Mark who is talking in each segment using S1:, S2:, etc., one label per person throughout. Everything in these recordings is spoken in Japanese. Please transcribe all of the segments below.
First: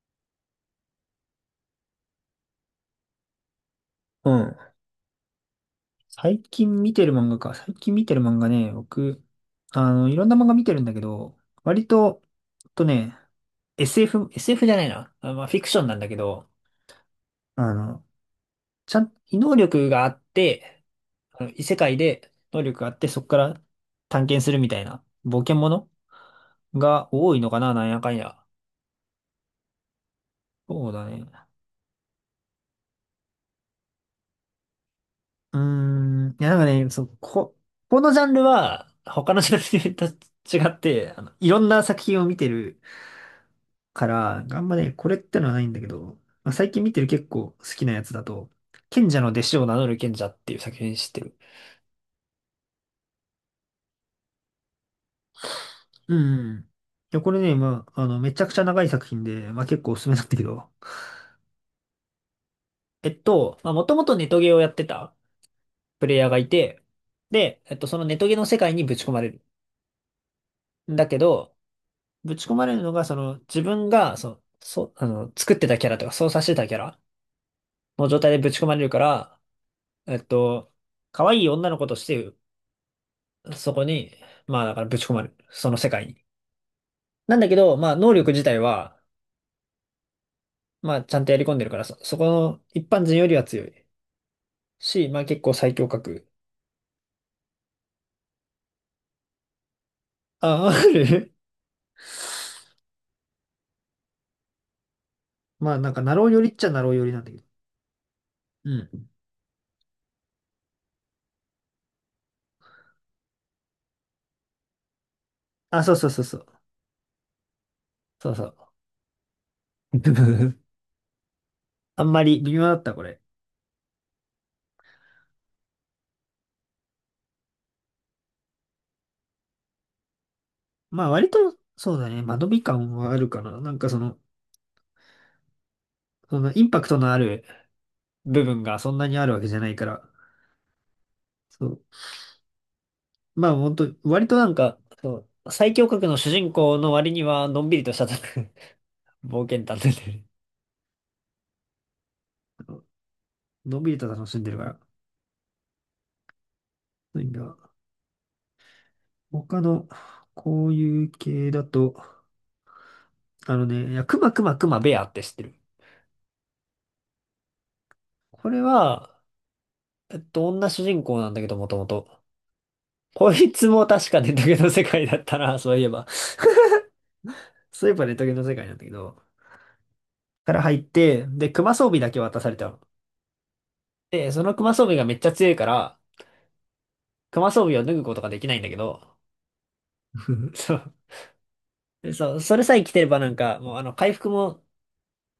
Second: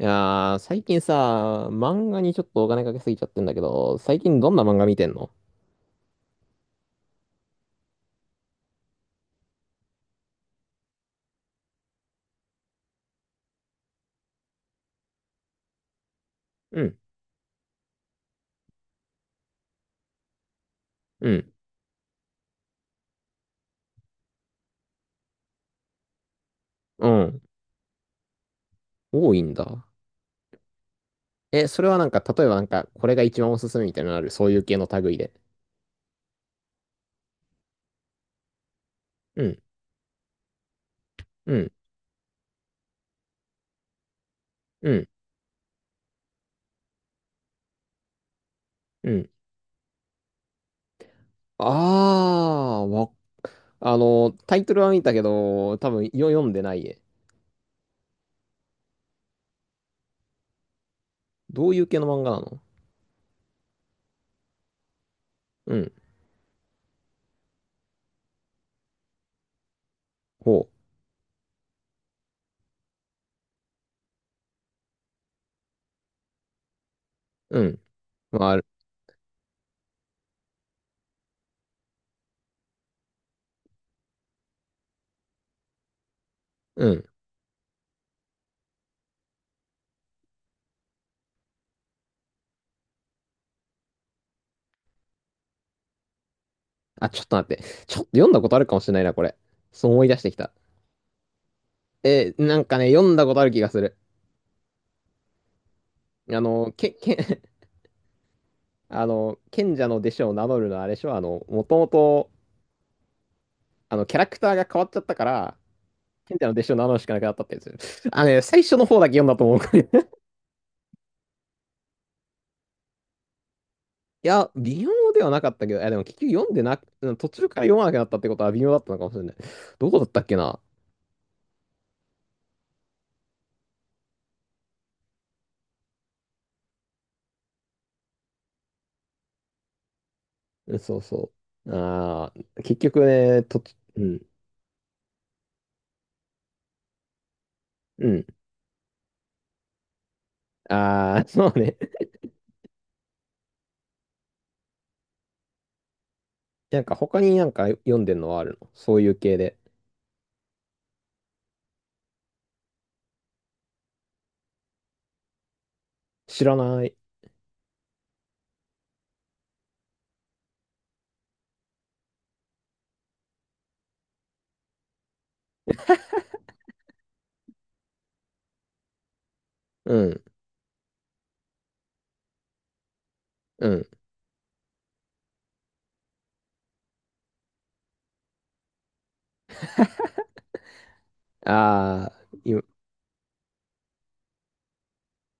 S1: いやー、最近さ、漫画にちょっとお金かけすぎちゃってんだけど、最
S2: う
S1: 近ど
S2: ん。
S1: んな漫画見てんの？
S2: 最近見てる漫画か。最近見てる漫画ね、僕、いろんな漫画見てるんだけど、割と、えっとね、SF、SF じゃないな。あまあ、フィクションなんだけど、
S1: うん、
S2: あの、ちゃん、異能力があって、
S1: うん、
S2: 異世界で能力があって、そこから探検するみたいな冒険もの
S1: う
S2: が多い
S1: ん。
S2: のかな、なんやかんや。
S1: 多いんだ。
S2: そうだね。
S1: え、それはなんか、例えばなんか、これが一番おすすめみたいなのある？そういう系の類で。
S2: うーん、いや、なんかね、そう、このジャンルは、他の
S1: う
S2: ジ
S1: ん、
S2: ャンルと違って、い
S1: う
S2: ろん
S1: ん、
S2: な作品を見てるから、あんま
S1: う
S2: ね、こ
S1: ん、
S2: れってのはないんだけど、まあ、最近見てる結構好きなやつだと、賢
S1: う
S2: 者の
S1: ん。
S2: 弟子を名乗る賢者っていう作品知ってる？
S1: あー、あの、タイトルは見たけど、多分
S2: うん
S1: 読
S2: う
S1: ん
S2: ん。
S1: で
S2: い
S1: ない。
S2: や、これね、まあ、めちゃくちゃ長い作品で、まあ結構おすすめなんだけど。
S1: どういう系の漫画なの？
S2: まあもともとネトゲをやってた
S1: うん、
S2: プレイヤーがいて、で、そのネトゲの世界にぶち込まれる。
S1: ほ
S2: だけど、ぶち込まれるのが、その、自分が、その、そ、あの、作ってたキャラとか操作してたキャラ
S1: う、うん、
S2: の状態でぶ
S1: まあ、
S2: ち込まれるから、えっと、可愛い女の子としてそこに、まあだからぶち込まれる。その世界に。
S1: うん。
S2: なんだけど、まあ能力自体は、まあちゃんとやり込んでるから、そこの一般人よりは強い。し、まあ結構最強格。
S1: あ、ちょっと待って。ちょっと読んだことあるかもしれないな、これ。そう思い出してきた。
S2: あ、ある。
S1: え、なんかね、読んだことある気がする。
S2: まあなんかナロー寄
S1: あ
S2: りっちゃ
S1: の、
S2: ナロー寄りなんだけど。う
S1: あ
S2: ん。
S1: の、賢者の弟子を名乗るのはあれでしょ？あの、もともと、あの、キャラクターが変わっちゃったから、
S2: あ、そうそうそう
S1: 賢
S2: そ
S1: 者
S2: う。
S1: の弟子を名乗るしかなくなったってやつ。あの
S2: そう
S1: ね、
S2: そ
S1: 最
S2: う。
S1: 初の方だけ読んだと思う。い
S2: あんまり微妙だった、これ。
S1: や、微妙ではなかったけど、いや、でも結局読んでなく、うん、途中から読まなくなったってことは微妙だったのかもしれない。どこだったっけな？
S2: まあ割と、そうだね。間延び感はあるかな。なんかその、そのインパクトのある部分がそんなにあるわけじゃないから。
S1: うん、そうそ
S2: そ
S1: う。
S2: う
S1: ああ、結局ね、
S2: まあ本当
S1: うん、
S2: 割となんか、そう、最強格の主人公の割には、のんびりとした
S1: うん。
S2: 冒険探偵で、
S1: ああ、そうね。
S2: のんびりと楽しんでるから。
S1: なんか他
S2: なん
S1: になんか
S2: か、
S1: 読んでんのはあるの？そういう系で。
S2: 他の、こういう系だと、いや、クマクマクマベアって知ってる？
S1: 知らない。
S2: これは、女主人公なんだけど、もともと。こいつも確かネトゲの世界だったな、そういえば。そういえばネトゲの世界なんだけど、
S1: うん、
S2: から入って、で、クマ装備だけ渡されたの。
S1: うん。
S2: で、そのクマ装備がめっちゃ強いから、クマ装備を脱ぐことができないんだけど、うんそう。
S1: あ
S2: で
S1: あ、
S2: そう、そ
S1: 今
S2: れさえ着てればなんか、もう回復も、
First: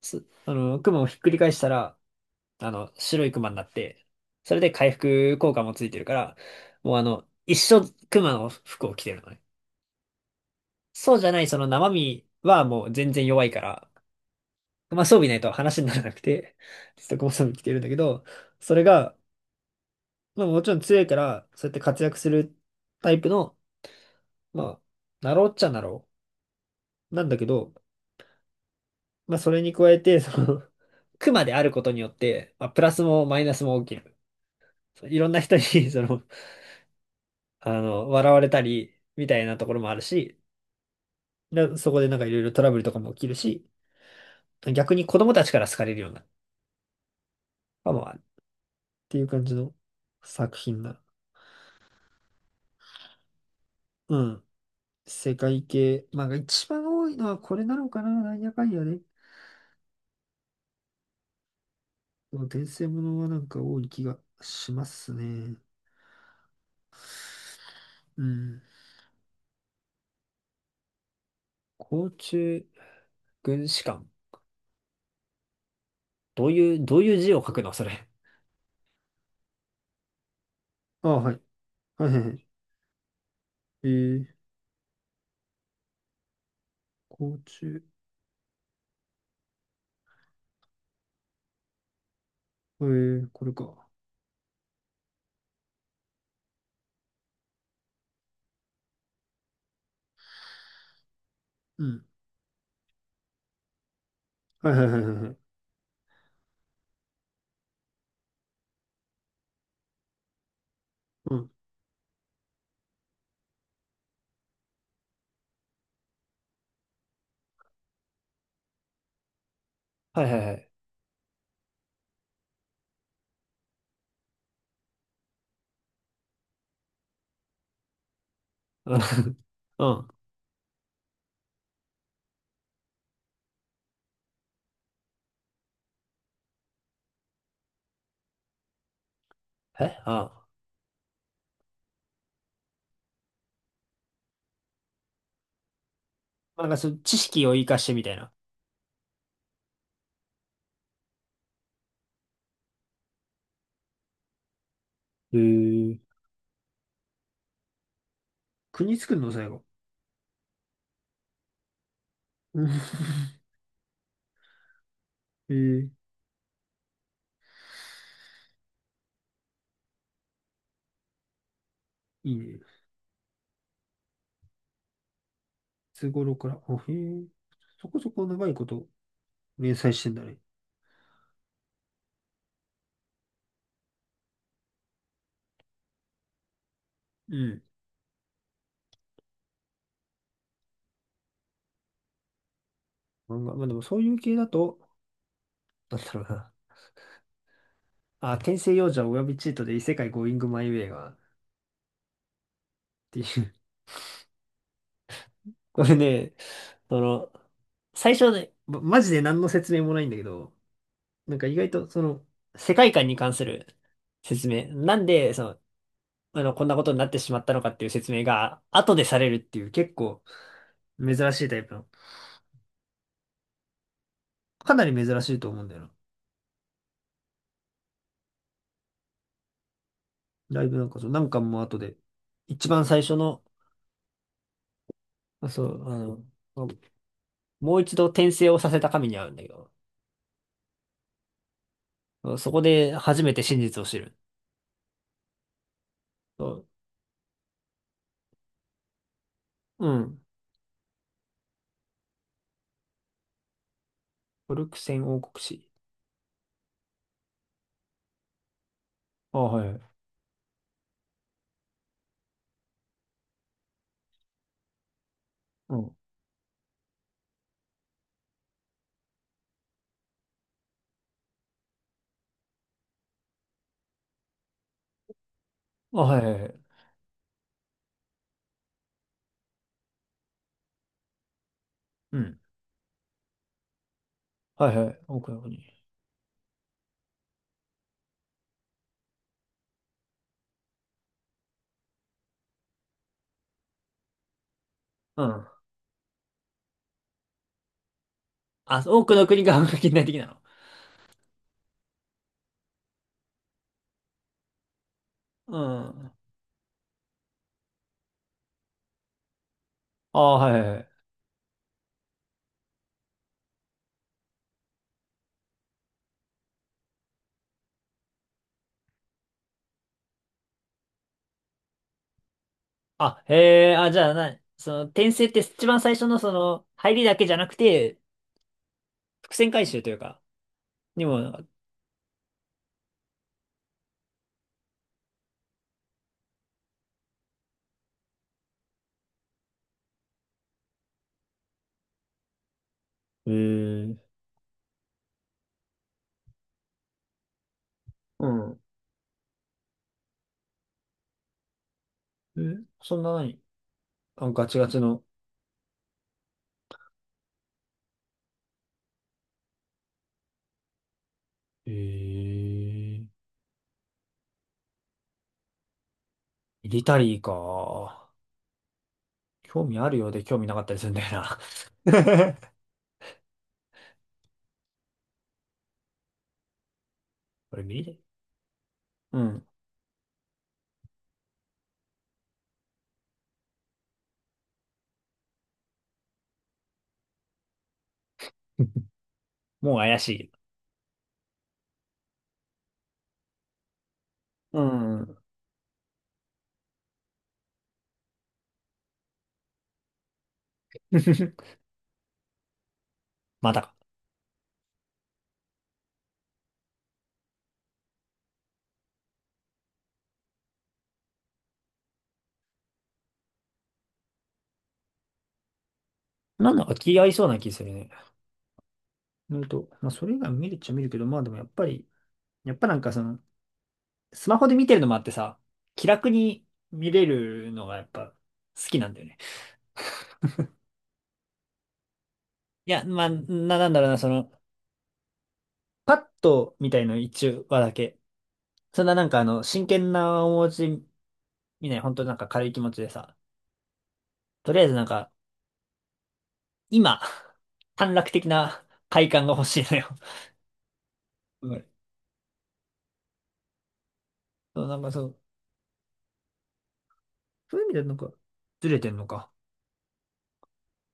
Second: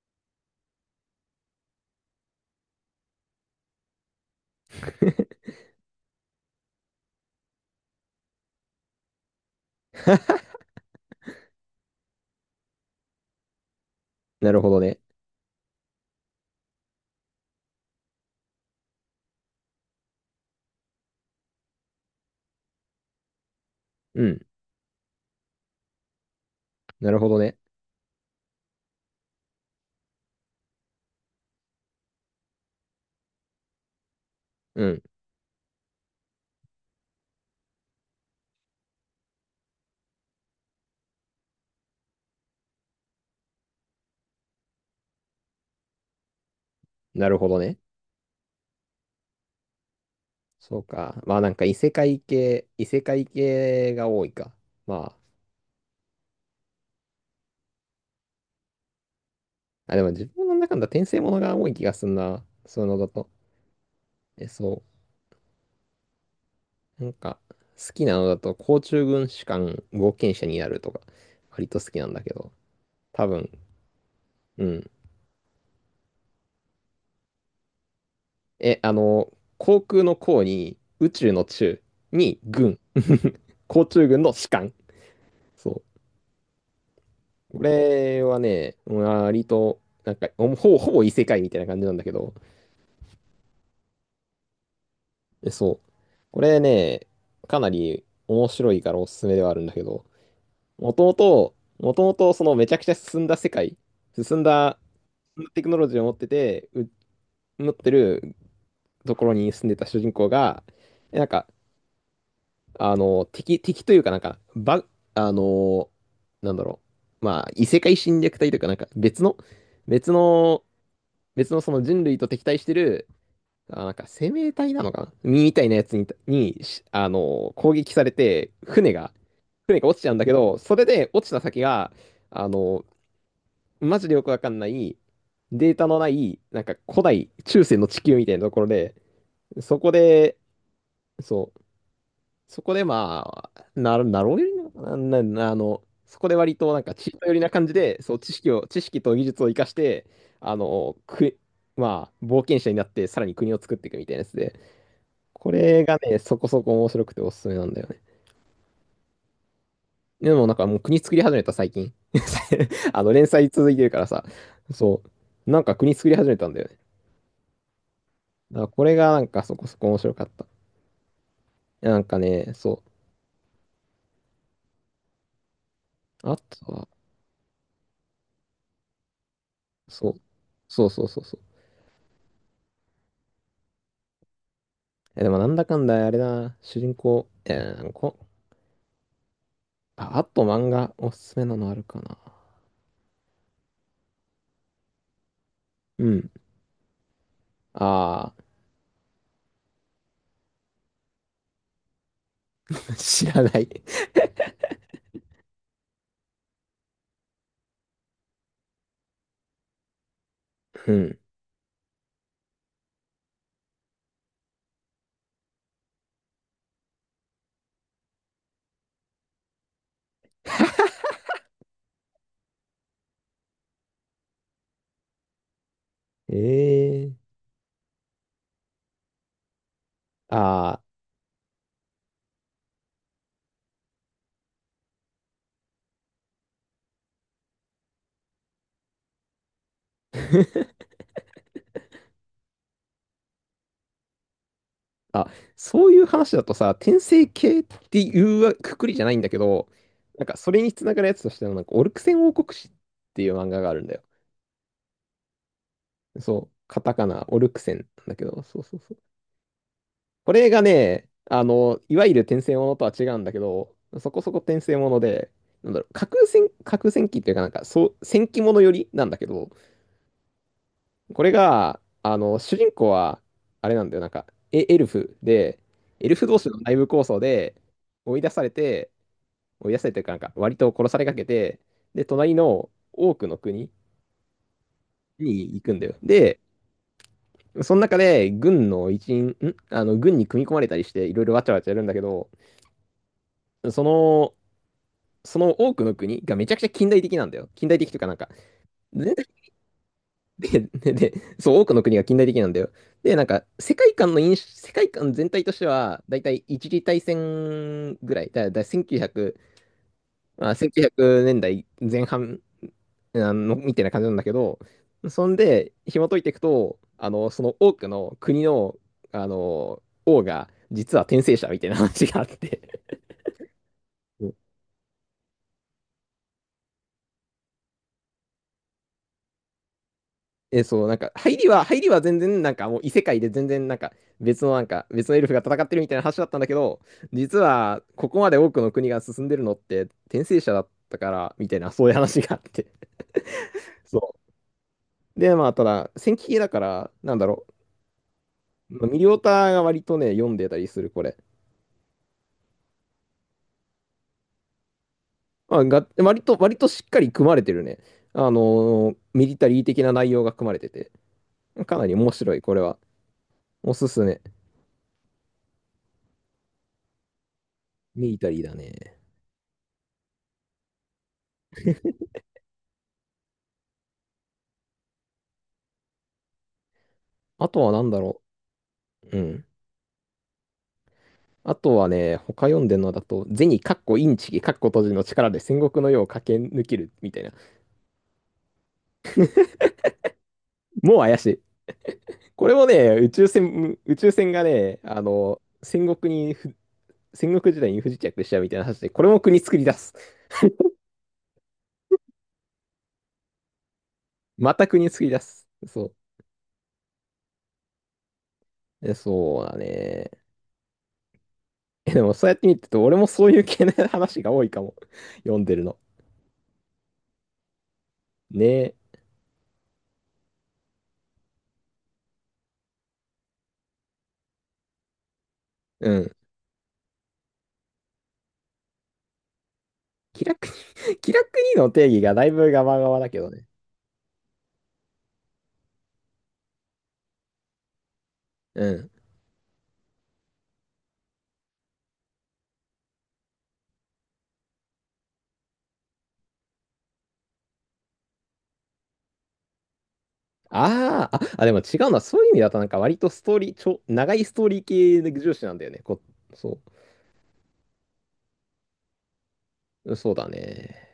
S2: す、あの、クマをひっくり返したら、白いクマになって、それで回復効果もついてるから、もう一生クマの服を着てるのね。そうじゃない、その生身はもう全然弱いから、
S1: なるほどね。
S2: まあ装備ないと話にならなくて、ずっとこの装備着てるんだけど、それが、まあもちろん強いから、そうやって活躍するタイプの、
S1: うん。
S2: まあ、なろうっちゃなろ
S1: な
S2: う。
S1: る
S2: なん
S1: ほ
S2: だ
S1: ど
S2: け
S1: ね。
S2: ど、まあ、それに加えて、その、クマであることによって、まあ、プラスもマイナスも起きる。
S1: うん。
S2: そういろんな人に その、笑われたり、みたいなところもあるし、そこでなんかいろいろトラブルとかも起きるし、逆に子供たちから好かれるような、
S1: なるほどね。
S2: かもあるっていう感じの作
S1: そ
S2: 品
S1: う
S2: だ。
S1: か。まあなんか異世界系、異世界系が
S2: う
S1: 多い
S2: ん。
S1: か。ま
S2: 世界系、まあ、一番多いのはこれなのかな、なんやかんやね。
S1: あ、あ、でも自分の中の転生ものが多い気がすん
S2: でも
S1: な。
S2: 転
S1: そう
S2: 生
S1: いうの
S2: も
S1: だ
S2: のは
S1: と。
S2: なんか多い気が
S1: え、
S2: し
S1: そ
S2: ますね。
S1: う。なんか、好きな
S2: う
S1: のだと、
S2: ん。
S1: 甲虫軍士官冒険者になるとか、割と好きな
S2: 甲
S1: んだけど。
S2: 虫
S1: 多分、
S2: 軍師館。
S1: うん。
S2: どういう字を書くのそれ？
S1: え、あの、航空の航に、
S2: あ、
S1: 宇
S2: は
S1: 宙
S2: い。
S1: の宙
S2: はいはいは
S1: に
S2: い。
S1: 軍。甲
S2: え
S1: 虫軍
S2: ー、
S1: の士官。そう。
S2: 甲
S1: こ
S2: 虫、
S1: れはね、割と、なんか、ほぼ異世界みたいな感じなんだけど、
S2: これか。
S1: えそう。これね、かなり面白いからおすすめではあるんだけど、もともと、
S2: う
S1: もと
S2: ん。
S1: もとそのめちゃくちゃ進んだ世界、進ん
S2: はい
S1: だ
S2: はいはいはいはい。
S1: テクノロジーを持ってて、持ってるところに住んでた主人公が、えなん
S2: う
S1: か、
S2: ん。
S1: あの、敵というかなんか、あの、なんだろう、まあ、異世界侵略隊というかなんか、別
S2: はいはいは
S1: の、
S2: い。
S1: 別のその人類と敵対してる、あ、なんか生命体なのかなみたいなやつに、あの、攻撃されて、
S2: うん。
S1: 船
S2: う
S1: が落ちちゃうん
S2: ん
S1: だけど、それで落ちた先が、あの、マジでよくわかんない、データのない、なんか古代、中世の地球みたいなところで、そこ
S2: え
S1: で、
S2: あ
S1: そう、そこでまあ、なろうよりなのかな、あの、そこで割
S2: あ。なん
S1: と
S2: か
S1: なん
S2: そ
S1: か
S2: う、
S1: 知っ
S2: 知
S1: た寄り
S2: 識
S1: な
S2: を活
S1: 感じ
S2: かして
S1: で、
S2: みた
S1: そ
S2: い
S1: う、
S2: な。
S1: 知識と技術を生かして、あの、まあ、冒険者になって、さらに国を作っていくみたいなやつで、
S2: え
S1: これが
S2: ー、
S1: ね、そこそこ面白くておすすめなんだよね。
S2: 国作るの最後？
S1: でもなんかもう国作り始めた最近。
S2: うん。
S1: あの連載続いてるからさ、そ う。
S2: え
S1: なんか
S2: ー、
S1: 国作り始めたんだよね。だからこれがなんかそこそこ面白かった。いやなんか
S2: いいね。
S1: ね、
S2: い
S1: そ
S2: つ
S1: う。
S2: 頃
S1: あ
S2: から？
S1: と
S2: あ、
S1: は、
S2: へえ。そこそこ長いこと連載して
S1: そ
S2: ん
S1: う。
S2: だね。
S1: そうそうそうそう。え、でもなんだかんだあれだな、主人公、
S2: うん。
S1: あ、あと漫画おすすめなのあるかな。
S2: 漫画まあでもそういう系だと、なん
S1: う
S2: だろう
S1: ん。
S2: な。
S1: あ
S2: あ、
S1: あ、
S2: 転生幼女およびチートで異世界ゴーイングマイウェイが、っ て
S1: 知
S2: い
S1: らな
S2: う
S1: い。
S2: これね、その、最初はね、マジで何の説明もないんだけど、
S1: うん。
S2: なんか意外とその、世界観に関する説明。なんで、その、こんなことになってしまったのかっていう説明が、後でされるっていう結構珍しいタイプの。かなり珍しいと思うんだよな。
S1: ええー。
S2: ライブ
S1: ああ、
S2: なんかそう、何巻も後で。一番最初の、そう、もう一度転生をさせた神に会うんだけど、そこで初めて真実を知る。
S1: あ、そういう話
S2: そ
S1: だと
S2: う、
S1: さ、転生系っていうわくくりじゃないんだけど、
S2: うん。
S1: なんかそれにつながるやつとしては、なんかオルクセン王国史っていう漫画があるんだよ。
S2: オルクセン王国史。
S1: そう、カタカナ、オルクセンなんだけど、そうそうそう。
S2: あ、はい。
S1: これがね、あの、いわゆる転生ものとは違うんだけど、そこそこ転生もので、なん
S2: う
S1: だろう、
S2: ん。
S1: 架空戦記っていうか、なんか、そう、戦記ものよりなんだけど、これが、あの、主人公は、あれなんだよ、なんか、エルフで、
S2: あ、
S1: エル
S2: はい
S1: フ
S2: は
S1: 同
S2: いは
S1: 士
S2: い。
S1: の内部抗争で追い出されて、追い出されてるからなんか割と殺されかけて、で、
S2: う
S1: 隣
S2: ん。
S1: の多くの国
S2: はいはい。多くの
S1: に
S2: 国。
S1: 行くんだよ。で、その中で軍の一員、あの軍に組み込まれたりしていろいろわちゃわちゃやるんだけど、その、
S2: う
S1: そ
S2: ん。
S1: の多くの国がめちゃくちゃ近代的なんだよ。近代的というかなんか、
S2: あ、多く
S1: 全
S2: の国が半額近代的なの？
S1: で、で、で、そう、多くの国が近代的なんだよ。で、なんか、世界観全体と
S2: う
S1: しては、
S2: ん。
S1: だいたい一次大戦ぐらい、1900、
S2: あ、は
S1: まあ、
S2: いはいは
S1: 1900
S2: い。
S1: 年代前半、あの、みたいな感じなんだけど、そんで、紐解いていくと、あの、その多くの国の、あの、王が、実は転生者みたいな話があって、
S2: あ、へえ、あ、じゃあ
S1: うん。
S2: な、その、転生って一番最初のその、入りだけじゃなくて、伏線回収というか、
S1: え、そう、なん
S2: に
S1: か、
S2: も、
S1: 入りは全然、なんかもう異世界で全然、なんか、別のなんか、別のエルフが戦ってるみたいな話だったんだけど、実は、ここまで多くの国が進んでるのって、転生者だったから、みたいな、そういう話があって。
S2: へ え
S1: そう。で、まあ、ただ、戦記系だから、なんだろ
S2: うん。
S1: う、ミリオタが割とね、読んでたりする、これ。
S2: え、そんな何。あ、ガチガチの？
S1: まあ、割としっかり組まれてるね。ミリタリー的な内容が組まれてて、
S2: へ
S1: かなり面白
S2: え
S1: い、これは。おすすめ。
S2: ミリタリーか。
S1: ミリタリーだね。
S2: 興味あるようで興味なかったりするんだよな。
S1: あ
S2: こ
S1: と
S2: れ
S1: は
S2: ミリタ
S1: 何
S2: リ
S1: だ
S2: ー
S1: ろ
S2: う
S1: う。う
S2: ん。
S1: ん。あとはね、他読んでるのだと、銭かっこインチキかっこ閉じの力で戦国の世を駆け抜けるみたいな。
S2: もう怪しい。
S1: もう怪しい。これもね、宇宙船が
S2: う
S1: ね、あ
S2: ん。
S1: の、戦国時代に不時着しちゃうみたいな話で、これも国作り出す。
S2: まあ、
S1: また国作り出す。そう。えそうだね。え、でもそうやって見てると、俺もそういう系の話が多いかも。読んでるの。
S2: なんだか気合いそうな気するね。
S1: ねえ。
S2: なと、まあ、それ以外も見るっちゃ見るけど、まあでもやっぱり、やっぱなんかその、スマホで見てるのもあってさ、気
S1: う
S2: 楽
S1: ん。
S2: に見れるのがやっぱ好きなんだよね。
S1: 気楽に 気楽にの定義がだいぶガ
S2: い
S1: バ
S2: や、
S1: ガバ
S2: まあ、
S1: だけどね。
S2: なんだろうな、その、パッとみたいの一話だけ。
S1: う
S2: そん
S1: ん。
S2: ななんか真剣な面持ち見ない、本当なんか軽い気持ちでさ、とりあえずなんか、今、短絡的な快感が欲しいのよ。
S1: あーあ、あ、
S2: う
S1: でも
S2: ん
S1: 違うな。そういう意味だとなんか割とストーリー、長いストーリ
S2: そ
S1: ー
S2: う、なんか
S1: 系
S2: そ
S1: の
S2: う、
S1: 重視なんだよね。そ
S2: そういう意味でなんか、ずれてんのか。
S1: う。そうだね。